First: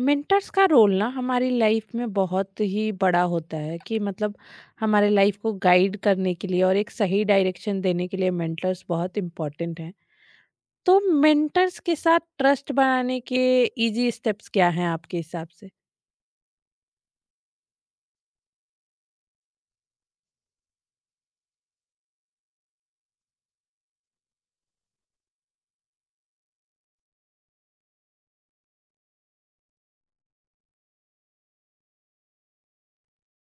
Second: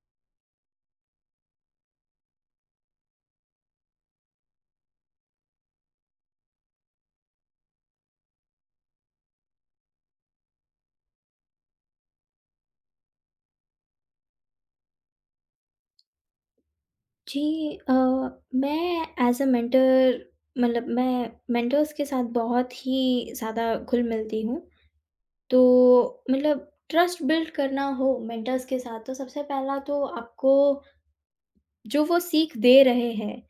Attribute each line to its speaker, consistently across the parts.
Speaker 1: Mentors का role ना हमारी लाइफ में बहुत ही बड़ा होता है कि मतलब हमारे लाइफ को गाइड करने के लिए और एक सही डायरेक्शन देने के लिए मेंटर्स बहुत इम्पोर्टेंट हैं। तो मेंटर्स के साथ ट्रस्ट बनाने के इजी स्टेप्स क्या हैं आपके हिसाब से?
Speaker 2: जी। अ, मैं एज़ अ मेंटर, मतलब मैं मेंटर्स के साथ बहुत ही ज़्यादा घुल-मिलती हूँ। तो मतलब ट्रस्ट बिल्ड करना हो मेंटर्स के साथ, तो सबसे पहला तो आपको जो वो सीख दे रहे हैं,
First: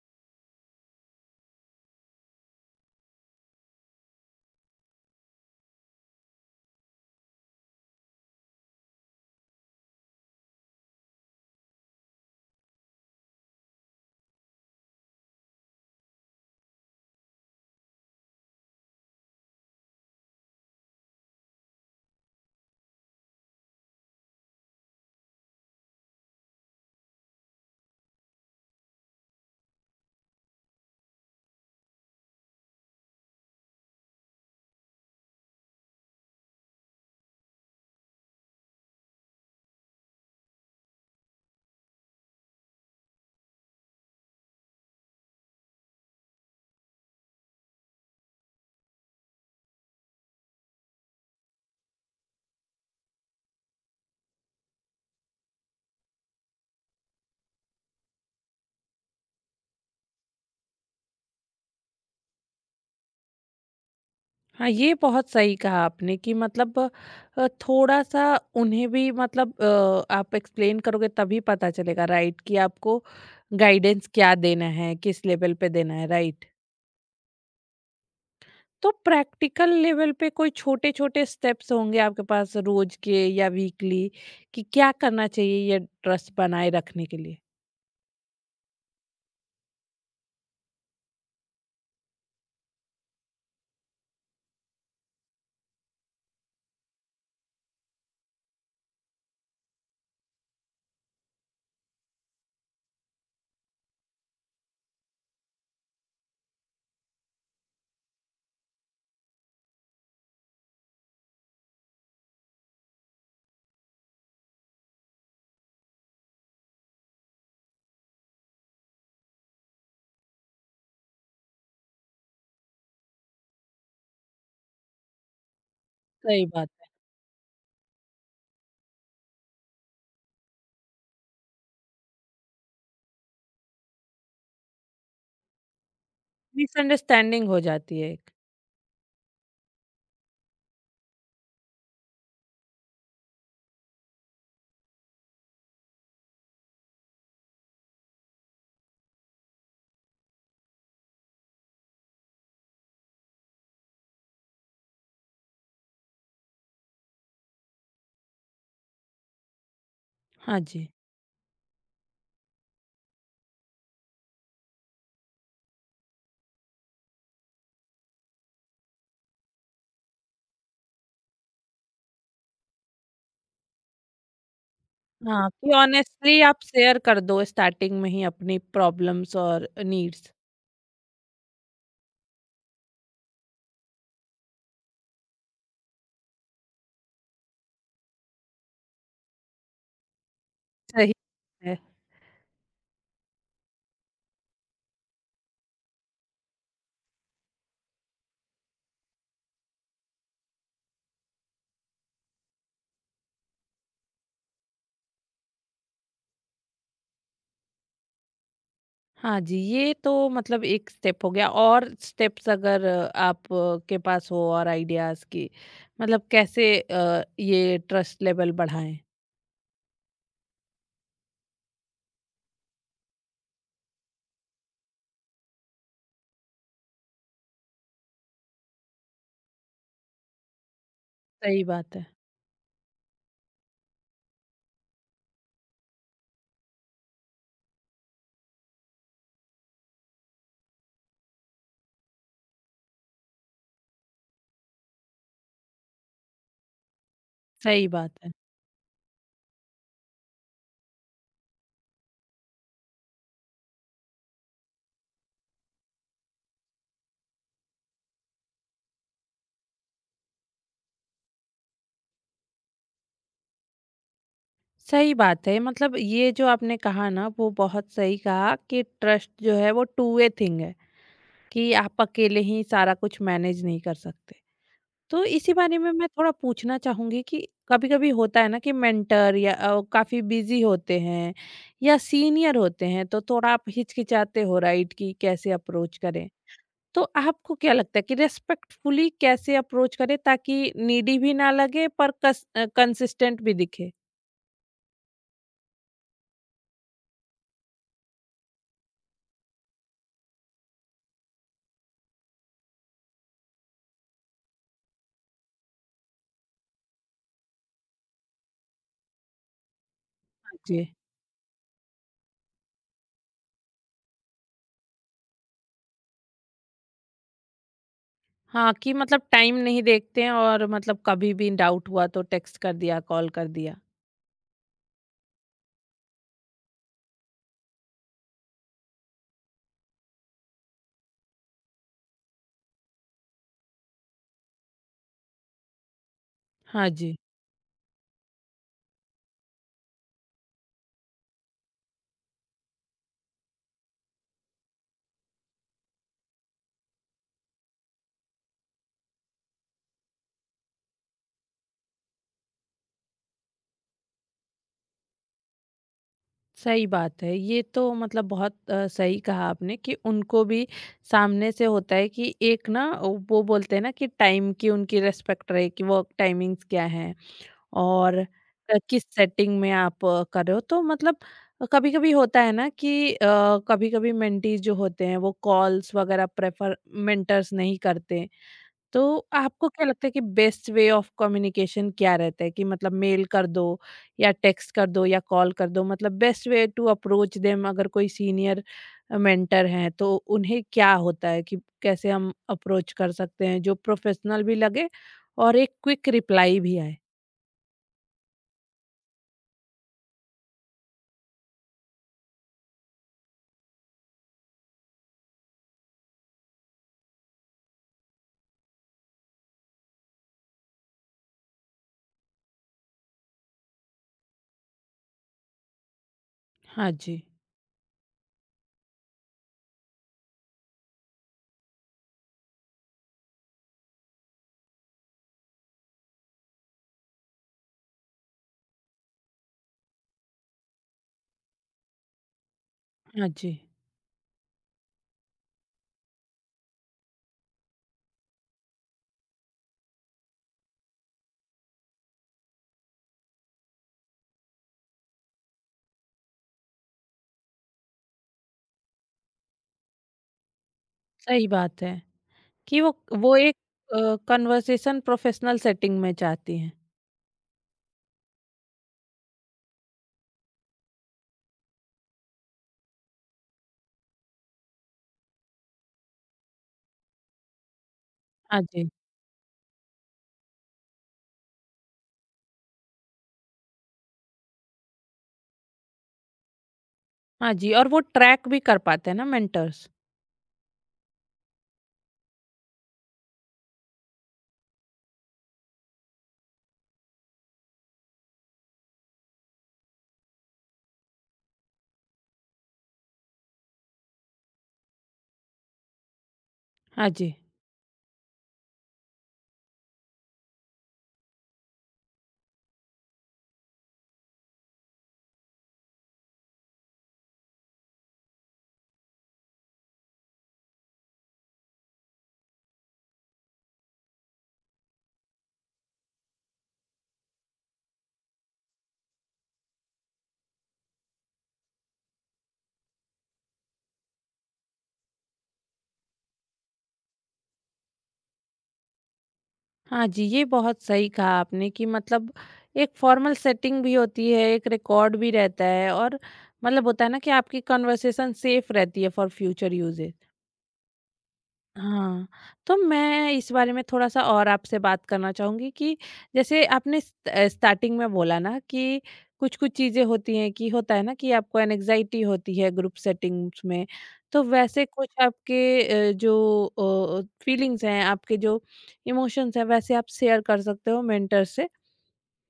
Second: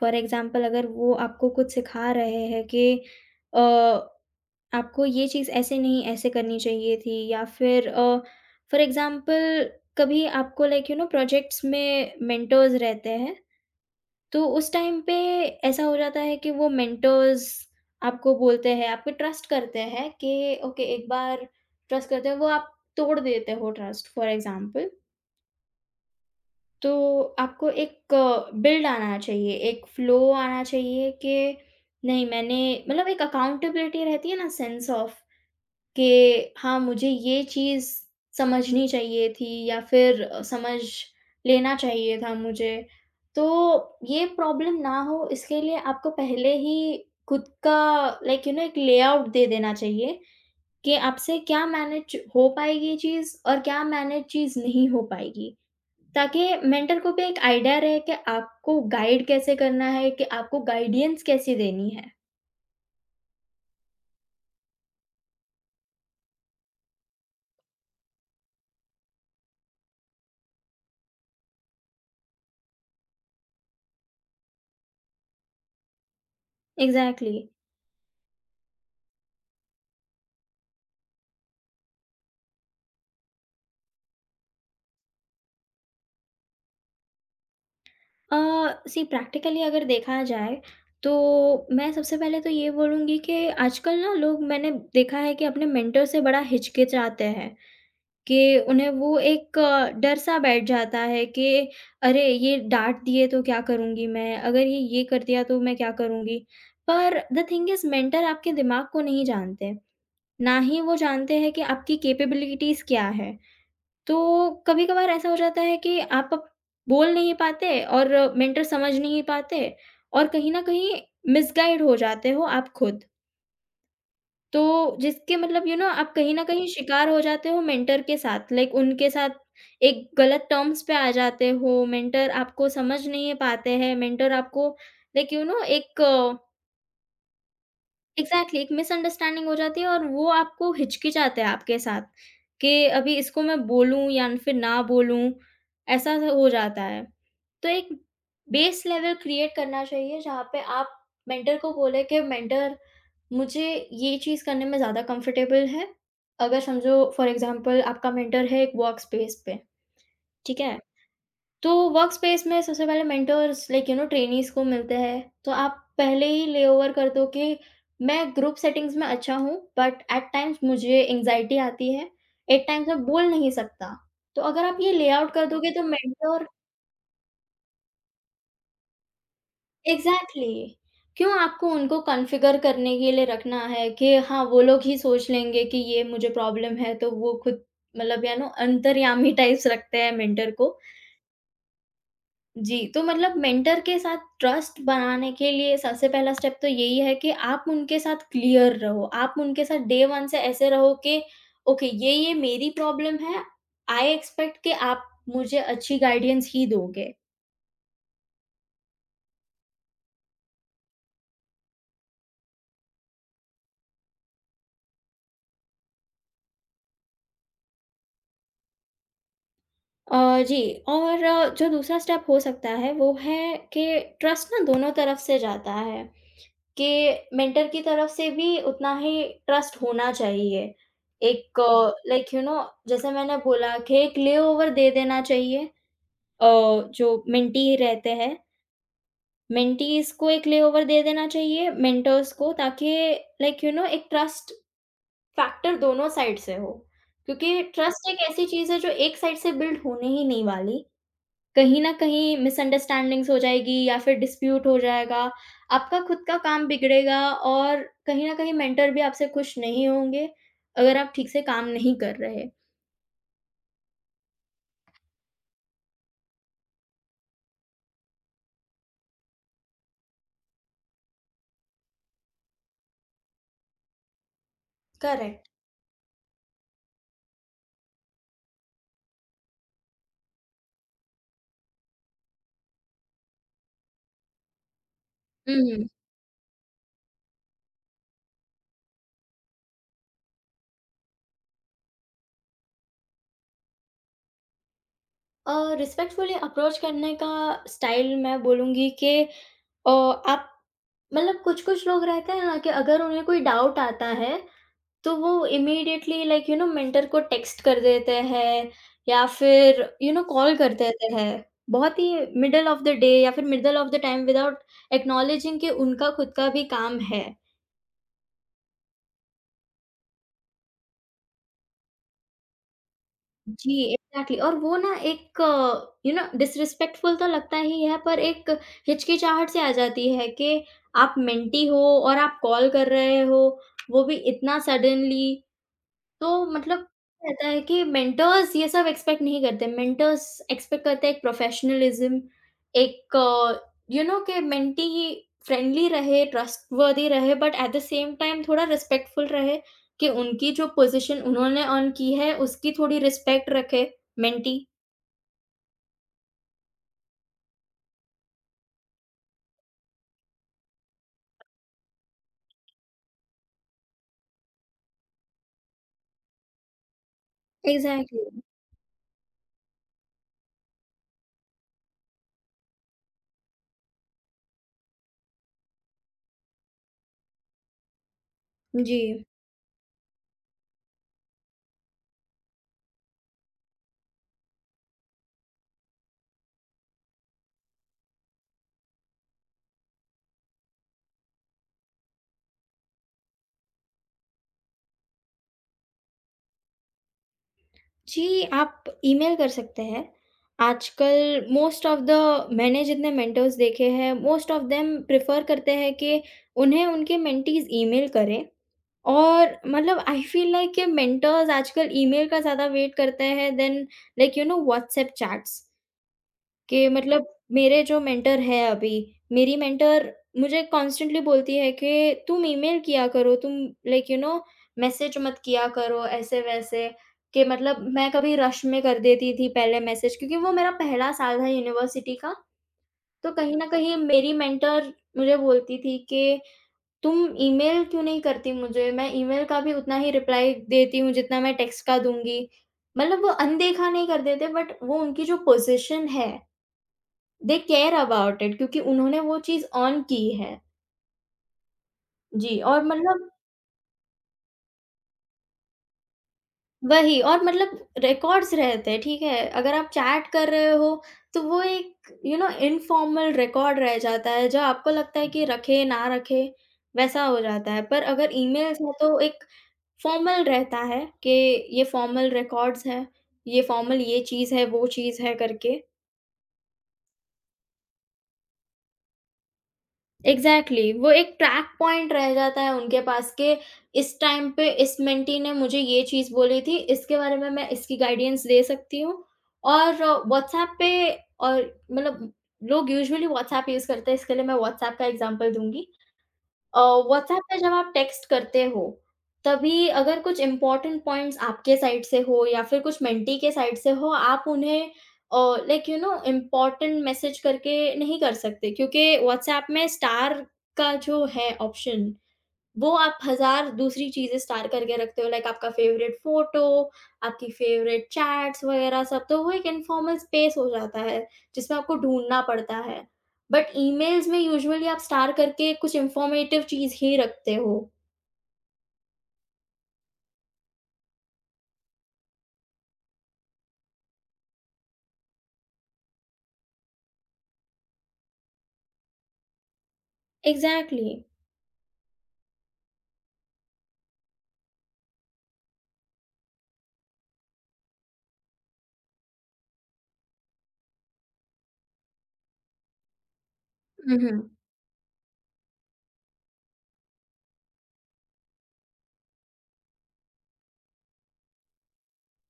Speaker 2: फॉर एग्ज़ाम्पल अगर वो आपको कुछ सिखा रहे हैं कि अ, आपको ये चीज़ ऐसे नहीं, ऐसे करनी चाहिए थी या फिर फॉर एग्ज़ाम्पल कभी आपको लाइक यू नो प्रोजेक्ट्स में मेंटर्स रहते हैं, तो उस टाइम पे ऐसा हो जाता है कि वो मेंटर्स आपको बोलते हैं, आप पे ट्रस्ट करते हैं कि ओके एक बार ट्रस्ट करते हैं, वो आप तोड़ देते हो ट्रस्ट फॉर एग्ज़ाम्पल। तो आपको एक बिल्ड आना चाहिए, एक फ्लो आना चाहिए कि नहीं, मैंने मतलब एक अकाउंटेबिलिटी रहती है ना, सेंस ऑफ कि हाँ, मुझे ये चीज़ समझनी चाहिए थी या फिर समझ लेना चाहिए था मुझे। तो ये प्रॉब्लम ना हो, इसके लिए आपको पहले ही खुद का लाइक यू नो एक लेआउट दे देना चाहिए कि आपसे क्या मैनेज हो पाएगी चीज़ और क्या मैनेज चीज़ नहीं हो पाएगी। ताकि मेंटर को भी एक आइडिया रहे कि आपको गाइड कैसे करना है, कि आपको गाइडेंस कैसी देनी है।
Speaker 1: हाँ, ये बहुत सही कहा आपने कि मतलब थोड़ा सा उन्हें भी मतलब आप एक्सप्लेन करोगे तभी पता चलेगा, राइट? कि आपको गाइडेंस क्या देना है, किस लेवल पे देना है, राइट?
Speaker 2: एग्ज़ैक्टली।
Speaker 1: तो प्रैक्टिकल लेवल पे कोई छोटे-छोटे स्टेप्स होंगे आपके पास रोज के या वीकली कि क्या करना चाहिए ये ट्रस्ट बनाए रखने के लिए?
Speaker 2: अ, सी प्रैक्टिकली अगर देखा जाए, तो मैं सबसे पहले तो ये बोलूँगी कि आजकल ना लोग, मैंने देखा है कि अपने मेंटर से बड़ा हिचकिचाते हैं, कि उन्हें वो एक डर-सा बैठ जाता है कि अरे! ये डाँट दिए तो क्या करूँगी मैं? अगर ये कर दिया तो मैं क्या करूँगी? पर द थिंग इज़ मेंटर आपके दिमाग को नहीं जानते, ना ही वो जानते हैं कि आपकी कैपेबिलिटीज़ क्या है। तो कभी-कभार ऐसा हो जाता है कि आप अब बोल नहीं पाते और मेंटर समझ नहीं पाते, और कहीं न कहीं मिसगाइड हो जाते हो आप खुद। तो जिसके मतलब यू नो आप कहीं न
Speaker 1: सही
Speaker 2: कहीं
Speaker 1: बात है।
Speaker 2: शिकार हो जाते हो मेंटर के साथ, लाइक उनके साथ एक गलत टर्म्स पे आ जाते हो, मेंटर आपको समझ नहीं पाते हैं, मेंटर आपको लाइक यू नो एक
Speaker 1: मिसअंडरस्टैंडिंग हो जाती है एक।
Speaker 2: एग्ज़ैक्टली एक मिसअंडरस्टैंडिंग हो जाती है, और वो आपको हिचकिचाते हैं आपके साथ, कि अभी इसको मैं बोलूँ या फिर ना बोलूँ, ऐसा सा हो जाता है। तो एक बेस लेवल क्रिएट करना चाहिए जहाँ पे आप मेंटर को बोले कि मेंटर, मुझे ये चीज़ करने में ज़्यादा कंफर्टेबल है। अगर समझो फॉर एग्ज़ाम्पल आपका मेंटर है एक वर्कस्पेस पे, ठीक
Speaker 1: हाँ
Speaker 2: है?
Speaker 1: जी।
Speaker 2: तो वर्क स्पेस में सबसे पहले mentors like you know trainees को मिलते हैं, तो आप पहले ही ले ओवर कर दो कि मैं ग्रुप सेटिंग्स में अच्छा हूँ, बट एट टाइम्स मुझे एंजाइटी आती है, एट टाइम्स मैं बोल नहीं सकता, तो अगर आप ये लेआउट कर
Speaker 1: हाँ,
Speaker 2: दोगे
Speaker 1: कि
Speaker 2: तो
Speaker 1: ऑनेस्टली
Speaker 2: मेंटोर
Speaker 1: आप शेयर कर दो स्टार्टिंग में ही अपनी प्रॉब्लम्स और नीड्स।
Speaker 2: एग्जैक्टली, क्यों आपको उनको कॉन्फ़िगर करने के लिए रखना है कि हाँ वो लोग ही सोच लेंगे कि ये मुझे प्रॉब्लम है, तो वो खुद मतलब या नो अंतर्यामी टाइप्स रखते हैं मेंटर को।
Speaker 1: सही है।
Speaker 2: जी, तो मतलब मेंटर के साथ ट्रस्ट बनाने के लिए सबसे पहला स्टेप तो यही है कि आप उनके साथ क्लियर रहो। आप उनके साथ डे 1 से ऐसे रहो कि ओके ये-ये मेरी प्रॉब्लम है, आई एक्सपेक्ट कि आप मुझे अच्छी गाइडेंस ही दोगे।
Speaker 1: हाँ जी, ये तो मतलब एक स्टेप हो गया। और स्टेप्स अगर आप के पास हो और आइडियाज़ कि मतलब कैसे अ, ये ट्रस्ट लेवल बढ़ाएँ?
Speaker 2: अ, जी। और जो दूसरा स्टेप हो सकता है वो है कि ट्रस्ट ना दोनों तरफ से जाता है। कि मेंटर की तरफ से भी उतना ही ट्रस्ट होना चाहिए। एक
Speaker 1: सही
Speaker 2: हुँ।
Speaker 1: बात है।
Speaker 2: लाइक यू नो, जैसे मैंने बोला कि एक लेओवर दे देना चाहिए, अ, जो मेंटी रहते हैं, मेंटीज़ को एक लेओवर दे देना चाहिए मेंटर्स को, ताकि लाइक यू नो एक ट्रस्ट फैक्टर दोनों साइड से हो। क्योंकि
Speaker 1: सही
Speaker 2: ट्रस्ट
Speaker 1: बात
Speaker 2: एक
Speaker 1: है।
Speaker 2: ऐसी चीज़ है जो एक साइड से बिल्ड होने ही नहीं वाली। कहीं न कहीं मिसअंडरस्टैंडिंग्स हो जाएगी या फिर डिस्प्यूट हो जाएगा, आपका खुद का काम बिगड़ेगा और कहीं न कहीं मेंटर भी आपसे खुश नहीं होंगे, अगर आप ठीक से काम नहीं कर रहे।
Speaker 1: सही बात है। मतलब ये जो आपने कहा ना वो बहुत सही कहा कि ट्रस्ट जो है वो टू वे थिंग है। कि आप अकेले ही सारा कुछ मैनेज नहीं कर सकते। तो
Speaker 2: करेक्ट।
Speaker 1: इसी बारे में मैं थोड़ा पूछना चाहूँगी कि कभी-कभी होता है ना कि मेंटर या काफ़ी बिज़ी होते हैं या सीनियर होते हैं, तो थोड़ा आप हिचकिचाते हो, राइट? कि कैसे
Speaker 2: हुँ।
Speaker 1: अप्रोच करें। तो आपको क्या लगता है कि रिस्पेक्टफुली कैसे अप्रोच करें ताकि नीडी भी ना लगे पर कंसिस्टेंट भी दिखे?
Speaker 2: अ, रिस्पेक्टफुली अप्रोच करने का स्टाइल मैं बोलूँगी कि आप मतलब कुछ-कुछ लोग रहते हैं ना, कि अगर उन्हें कोई डाउट आता है, तो वो immediately like you know mentor को टेक्स्ट कर देते हैं या फिर यू नो कॉल कर
Speaker 1: जी।
Speaker 2: देते हैं। बहुत ही मिडल ऑफ़ द डे या फिर middle of the time, without acknowledging कि उनका खुद का भी काम है।
Speaker 1: हाँ, कि मतलब टाइम नहीं देखते हैं और मतलब कभी भी डाउट हुआ तो टेक्स्ट कर दिया, कॉल कर
Speaker 2: जी,
Speaker 1: दिया।
Speaker 2: एग्ज़ैक्टली। और वो ना एक यू नो डिसरिस्पेक्टफुल तो लगता ही है, पर एक हिचकिचाहट सी आ जाती है कि आप मेंटी हो और आप कॉल कर रहे हो, वो भी इतना सडनली। तो मतलब
Speaker 1: हाँ जी,
Speaker 2: रहता है कि मेंटर्स ये सब एक्सपेक्ट नहीं करते। मेंटर्स एक्सपेक्ट करते हैं एक प्रोफेशनलिज़्म, एक यू नो, कि मेंटी ही फ्रेंडली रहे, ट्रस्टवर्थी रहे, but at the same time थोड़ा रिस्पेक्टफुल रहे, कि उनकी जो पोज़ीशन उन्होंने अर्न की है, उसकी थोड़ी रिस्पेक्ट रखे मेंटी।
Speaker 1: सही बात है। ये तो मतलब बहुत सही कहा आपने कि उनको भी सामने से होता है कि एक ना वो बोलते हैं ना कि टाइम की उनकी रिस्पेक्ट रहे कि वो टाइमिंग्स क्या हैं और
Speaker 2: एग्ज़ैक्टली,
Speaker 1: किस सेटिंग में आप कर रहे हो। तो मतलब कभी-कभी होता है ना कि कभी-कभी मेंटीज़ जो होते हैं वो कॉल्स वगैरह प्रेफर मेंटर्स नहीं करते।
Speaker 2: जी।
Speaker 1: तो आपको क्या लगता है कि बेस्ट वे ऑफ कम्युनिकेशन क्या रहता है कि मतलब मेल कर दो या टेक्स्ट कर दो या कॉल कर दो? मतलब best way to approach them अगर कोई सीनियर मेंटर हैं तो उन्हें क्या होता है कि कैसे हम अप्रोच कर सकते हैं जो प्रोफेशनल भी लगे और एक क्विक रिप्लाई भी आए।
Speaker 2: जी, आप ईमेल कर सकते हैं। आजकल मोस्ट ऑफ़ द, मैंने जितने मेंटर्स देखे हैं, मोस्ट ऑफ़ देम प्रेफ़र करते हैं कि उन्हें उनके मेंटीज़ ईमेल करें, और मतलब आई फ़ील लाइक कि मेंटर्स आजकल ईमेल का ज़्यादा वेट करते हैं then like you know WhatsApp chats. कि
Speaker 1: हाँ जी।
Speaker 2: मतलब मेरे जो मेंटर है अभी, मेरी मेंटर मुझे कॉन्स्टेंटली बोलती है कि तुम ईमेल किया करो, तुम लाइक यू नो मैसेज मत किया करो ऐसे-वैसे, कि मतलब मैं कभी रश में कर देती थी पहले मैसेज, क्योंकि वो मेरा पहला साल था यूनिवर्सिटी का,
Speaker 1: हाँ
Speaker 2: तो
Speaker 1: जी।
Speaker 2: कहीं न कहीं मेरी मेंटर मुझे बोलती थी कि तुम ईमेल क्यों नहीं करती मुझे? मैं ईमेल का भी उतना ही रिप्लाई देती हूँ जितना मैं टेक्स्ट का दूँगी। मतलब वो अनदेखा नहीं कर देते, बट वो उनकी जो पोज़ीशन है, दे केयर अबाउट इट, क्योंकि उन्होंने वो चीज़ ऑन की है।
Speaker 1: सही बात है।
Speaker 2: जी,
Speaker 1: कि
Speaker 2: और मतलब
Speaker 1: वो एक कन्वर्सेशन प्रोफेशनल सेटिंग में चाहती हैं।
Speaker 2: वही, और मतलब रिकॉर्ड्स रहते हैं, ठीक है? अगर आप चैट कर रहे हो, तो वो एक यू नो इन्फॉर्मल रिकॉर्ड रह जाता है, जो आपको लगता है कि रखे ना रखे, वैसा हो जाता है। पर अगर
Speaker 1: हाँ
Speaker 2: ईमेल्स
Speaker 1: जी।
Speaker 2: हैं, तो एक फॉर्मल रहता है कि ये फॉर्मल रिकॉर्ड्स हैं, ये फॉर्मल ये चीज़ है, वो चीज़ है करके।
Speaker 1: हाँ जी, और वो ट्रैक भी कर पाते हैं ना मेंटर्स।
Speaker 2: Exactly exactly. वो एक ट्रैक पॉइंट रह जाता है उनके पास के, इस टाइम पे इस मेंटी ने मुझे ये चीज़ बोली थी, इसके बारे में मैं इसकी गाइडेंस दे सकती हूँ। और व्हाट्सएप पे, और मतलब लोग यूजुअली व्हाट्सएप यूज़ करते हैं, इसके लिए मैं व्हाट्सएप का एग्जांपल दूँगी। अ,
Speaker 1: हाँ जी।
Speaker 2: व्हाट्सऐप पे जब आप टेक्स्ट करते हो, तभी अगर कुछ इम्पोर्टेंट पॉइंट्स आपके साइड से हो या फिर कुछ मेंटी के साइड से हो, आप उन्हें uh, like you know important message करके नहीं कर सकते, क्योंकि व्हाट्सऐप में स्टार का जो है ऑप्शन, वो आप हज़ार दूसरी चीज़ें स्टार करके रखते हो, लाइक आपका फ़ेवरेट फ़ोटो, आपकी फ़ेवरेट चैट्स वग़ैरह सब, तो वो एक इन्फॉर्मल स्पेस हो जाता है, जिसमें आपको ढूँढना पड़ता है। बट ईमेल्स में यूजुअली आप स्टार करके कुछ इन्फॉर्मेटिव चीज़ ही रखते हो।
Speaker 1: हाँ जी, ये बहुत सही कहा आपने कि मतलब एक फॉर्मल सेटिंग भी होती है, एक रिकॉर्ड भी रहता है और मतलब होता है ना कि आपकी कन्वर्सेशन सेफ रहती है फॉर फ्यूचर यूजेस।
Speaker 2: एग्ज़ैक्टली।
Speaker 1: हाँ, तो मैं इस बारे में थोड़ा-सा और आपसे बात करना चाहूँगी कि जैसे आपने स्टार्टिंग में बोला ना कि कुछ-कुछ चीज़ें होती हैं कि होता है ना कि आपको एंग्ज़ायटी होती है ग्रुप सेटिंग्स में।
Speaker 2: हुँ,
Speaker 1: तो
Speaker 2: हुँ।
Speaker 1: वैसे कुछ आपके जो फीलिंग्स हैं, आपके जो इमोशंस हैं, वैसे आप शेयर कर सकते हो मेंटर से।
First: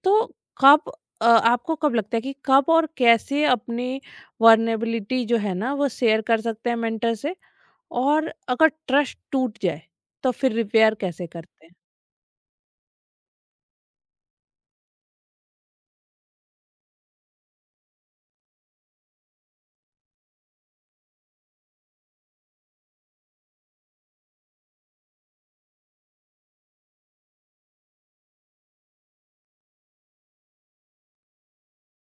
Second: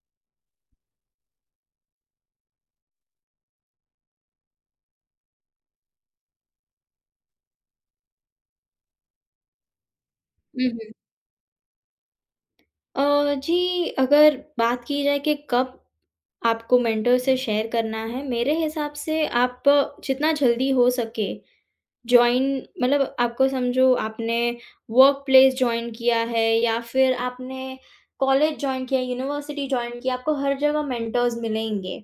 Speaker 1: तो कब आपको कब लगता है कि कब और कैसे अपनी वल्नरेबिलिटी जो है ना, वो शेयर कर सकते हैं मेंटर से? और अगर ट्रस्ट टूट जाए तो फिर
Speaker 2: हुँ, हुँ।
Speaker 1: रिपेयर कैसे करते हैं?
Speaker 2: जी, अगर बात की जाए कि कब आपको मेंटर से शेयर करना है, मेरे हिसाब से आप जितना जल्दी हो सके जॉइन, मतलब आपको समझो आपने वर्क प्लेस जॉइन किया है या फिर आपने कॉलेज जॉइन किया, यूनिवर्सिटी जॉइन किया, आपको हर जगह मेंटर्स मिलेंगे,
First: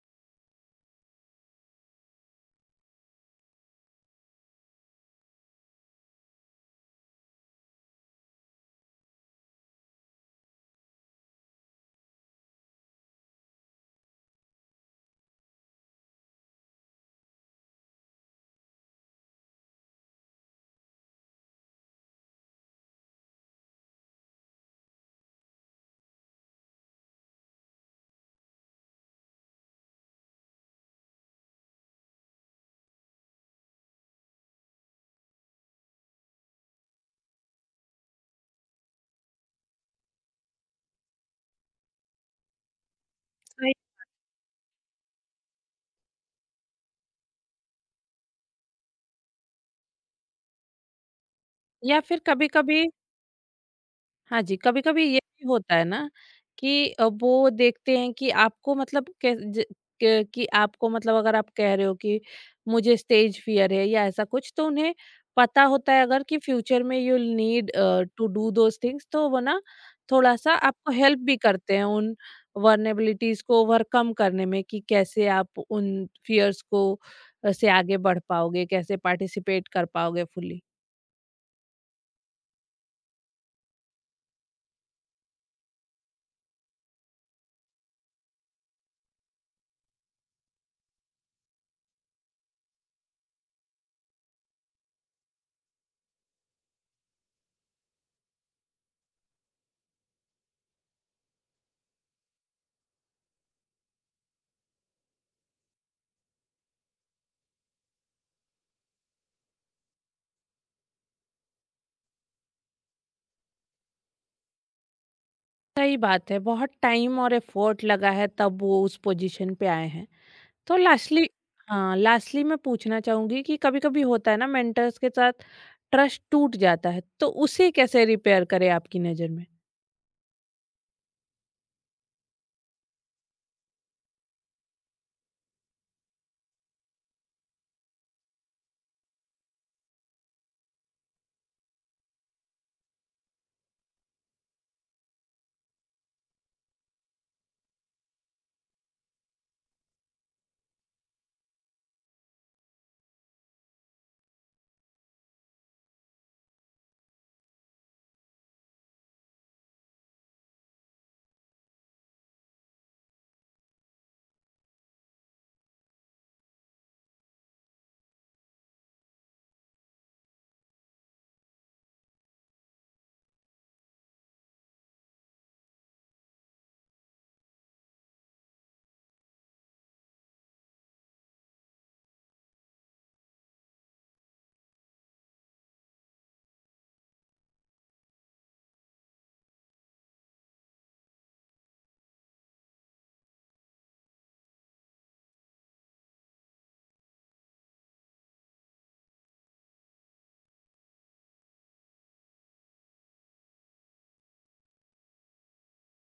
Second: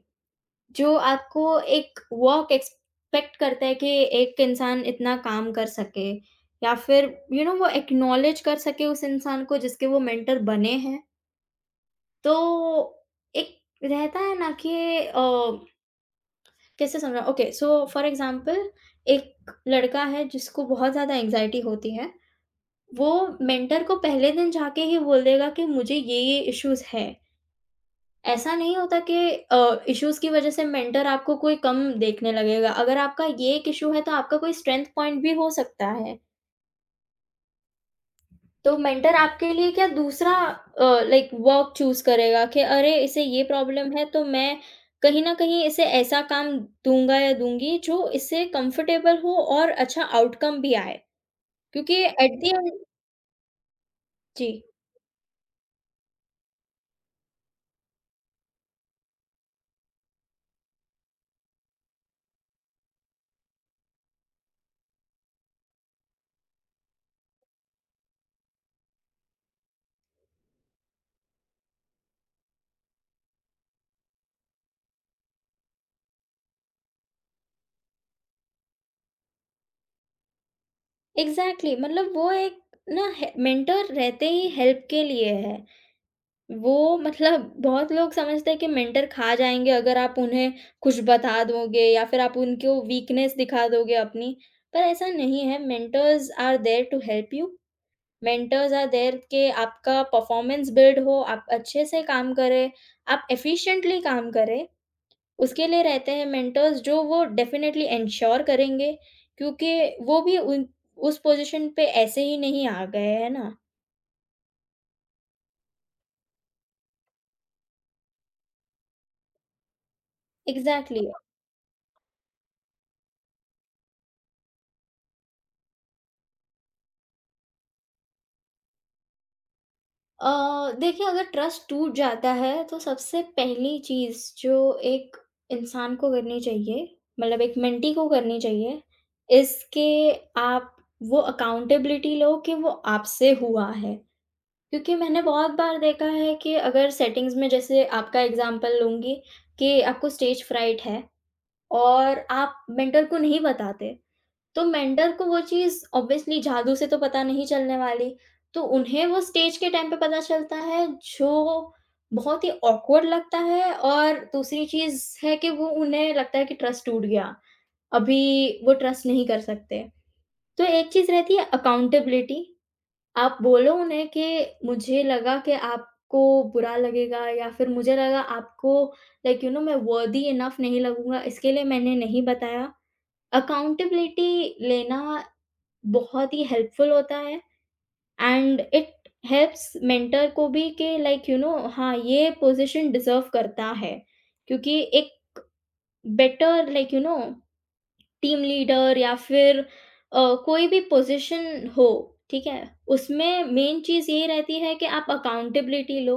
Speaker 2: जो आपको एक वर्क एक्सपेक्ट करता है कि एक इंसान इतना काम कर सके या फिर यू you नो know, वो एक्नॉलेज कर सके उस इंसान को जिसके वो मेंटर बने हैं। तो एक रहता है ना कि अ, कैसे समझाऊँ? ओके सो फॉर एग्ज़ाम्पल एक लड़का है जिसको बहुत ज़्यादा एंग्ज़ायटी होती है। वो मेंटर को पहले दिन जाके ही बोल देगा कि मुझे ये-ये इश्यूज़ हैं। ऐसा नहीं होता कि इश्यूज़ की वज़ह से मेंटर आपको कोई कम देखने लगेगा। अगर आपका ये एक इश्यू है तो आपका कोई स्ट्रेंथ पॉइंट भी हो सकता है। तो मेंटर आपके लिए क्या दूसरा लाइक वर्क चूज़ करेगा कि अरे इसे ये
Speaker 1: सही।
Speaker 2: प्रॉब्लम है, तो मैं कहीं न कहीं इसे ऐसा काम दूँगा या दूँगी जो इससे कंफर्टेबल हो और अच्छा आउटकम भी आए।
Speaker 1: या
Speaker 2: क्योंकि
Speaker 1: फिर
Speaker 2: एट द एंड।
Speaker 1: कभी-कभी हाँ
Speaker 2: जी।
Speaker 1: जी, कभी-कभी ये भी होता है ना कि वो देखते हैं कि आपको मतलब कै ज क कि आपको मतलब अगर आप कह रहे हो कि मुझे स्टेज फ़ियर है या ऐसा कुछ, तो उन्हें पता होता है अगर कि फ्यूचर में you will need to do those things, तो वो ना थोड़ा-सा आपको हेल्प भी करते हैं उन वल्नरेबिलिटीज़ को ओवरकम करने में कि कैसे आप उन फ़ियर्स को से आगे बढ़ पाओगे, कैसे पार्टिसिपेट कर पाओगे फुल्ली?
Speaker 2: एग्ज़ैक्टली, मतलब वो एक ना हे मेंटर रहते ही हेल्प के लिए है। वो मतलब बहुत लोग समझते हैं कि मेंटर खा जाएँगे अगर आप उन्हें कुछ बता दोगे या फिर आप उनको वीकनेस दिखा दोगे अपनी, पर ऐसा नहीं है, mentors are there to help you. Mentors are there कि आपका परफॉर्मेंस बिल्ड हो, आप अच्छे से काम करें, आप एफिशिएंटली काम करें। उसके लिए रहते हैं मेंटर्स, जो वो डेफ़िनेटली एन्श्योर करेंगे, क्योंकि वो भी उन उस पोज़ीशन पे ऐसे ही नहीं आ गए, है ना?
Speaker 1: सही बात है, बहुत टाइम और एफर्ट लगा है तब वो उस पोजीशन पे आए हैं। तो
Speaker 2: एग्ज़ैक्टली।
Speaker 1: लास्टली हाँ, लास्टली मैं पूछना चाहूँगी कि कभी-कभी होता है ना मेंटर्स के साथ ट्रस्ट टूट जाता है, तो उसे कैसे रिपेयर करें आपकी नज़र में?
Speaker 2: देखिए, अगर ट्रस्ट टूट जाता है तो सबसे पहली चीज़ जो एक इंसान को करनी चाहिए, मतलब एक मेंटी को करनी चाहिए, इज़ के आप वो अकाउंटेबिलिटी लो कि वो आपसे हुआ है। क्योंकि मैंने बहुत बार देखा है कि अगर सेटिंग्स में, जैसे आपका एग्ज़ाम्पल लूँगी कि आपको स्टेज फ्राइट है, और आप मेंटर को नहीं बताते, तो मेंटर को वो चीज़ ऑब्वियसली जादू से तो पता नहीं चलने वाली, तो उन्हें वो स्टेज के टाइम पे पता चलता है, जो बहुत ही ऑकवर्ड लगता है, और दूसरी चीज़ है कि वो उन्हें लगता है कि ट्रस्ट टूट गया, अभी वो ट्रस्ट नहीं कर सकते। तो एक चीज़ रहती है अकाउंटेबिलिटी, आप बोलो उन्हें कि मुझे लगा कि आपको बुरा लगेगा या फिर मुझे लगा आपको लाइक यू नो मैं वर्दी इनफ नहीं लगूँगा, इसके लिए मैंने नहीं बताया। अकाउंटेबिलिटी लेना बहुत ही हेल्पफुल होता है, एंड इट हेल्प्स मेंटर को भी कि लाइक यू नो हाँ, ये पोजीशन डिजर्व करता है, क्योंकि एक better like you know team leader या फिर कोई भी पोजीशन हो, ठीक है, उसमें मेन चीज़ ये रहती है कि आप अकाउंटेबिलिटी लो,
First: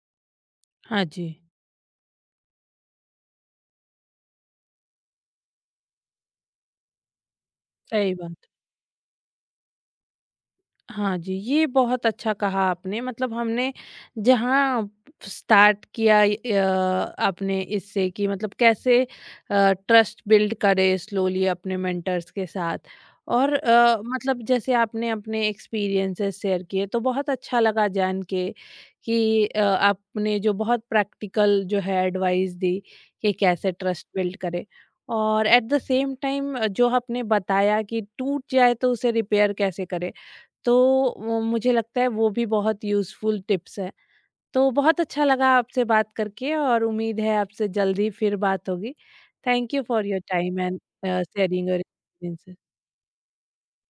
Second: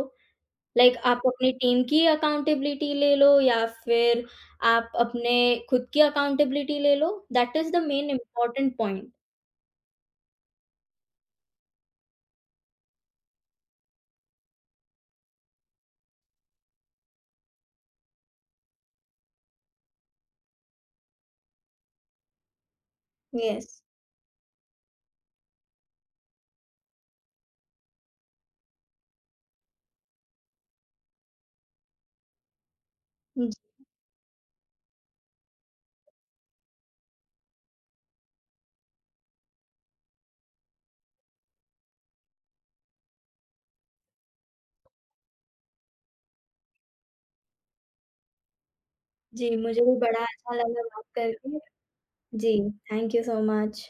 Speaker 2: लाइक
Speaker 1: हाँ
Speaker 2: आप
Speaker 1: जी,
Speaker 2: अपनी टीम की अकाउंटेबिलिटी ले लो या फिर आप अपने खुद की अकाउंटेबिलिटी ले लो, दैट इज द मेन
Speaker 1: सही बात।
Speaker 2: Important point.
Speaker 1: हाँ जी, ये बहुत अच्छा कहा आपने। मतलब हमने जहाँ स्टार्ट किया आपने इससे कि मतलब कैसे ट्रस्ट बिल्ड करें स्लोली अपने मेंटर्स के साथ और
Speaker 2: यस।
Speaker 1: मतलब जैसे आपने अपने एक्सपीरियंसेस शेयर किए तो बहुत अच्छा लगा जान के कि आपने जो बहुत प्रैक्टिकल जो है एडवाइस दी कि
Speaker 2: जी,
Speaker 1: कैसे ट्रस्ट बिल्ड करें। और एट द सेम टाइम जो आपने बताया कि टूट जाए तो उसे रिपेयर कैसे करें। तो वो मुझे लगता है वो भी बहुत यूज़फुल टिप्स है। तो बहुत अच्छा लगा आपसे बात करके और उम्मीद है आपसे जल्दी फिर बात होगी।
Speaker 2: जी,
Speaker 1: थैंक
Speaker 2: मुझे
Speaker 1: यू
Speaker 2: भी
Speaker 1: फॉर
Speaker 2: बड़ा
Speaker 1: योर
Speaker 2: अच्छा
Speaker 1: टाइम एंड
Speaker 2: लगा बात करके।
Speaker 1: शेयरिंग योर
Speaker 2: जी,
Speaker 1: experiences.
Speaker 2: Thank you so much.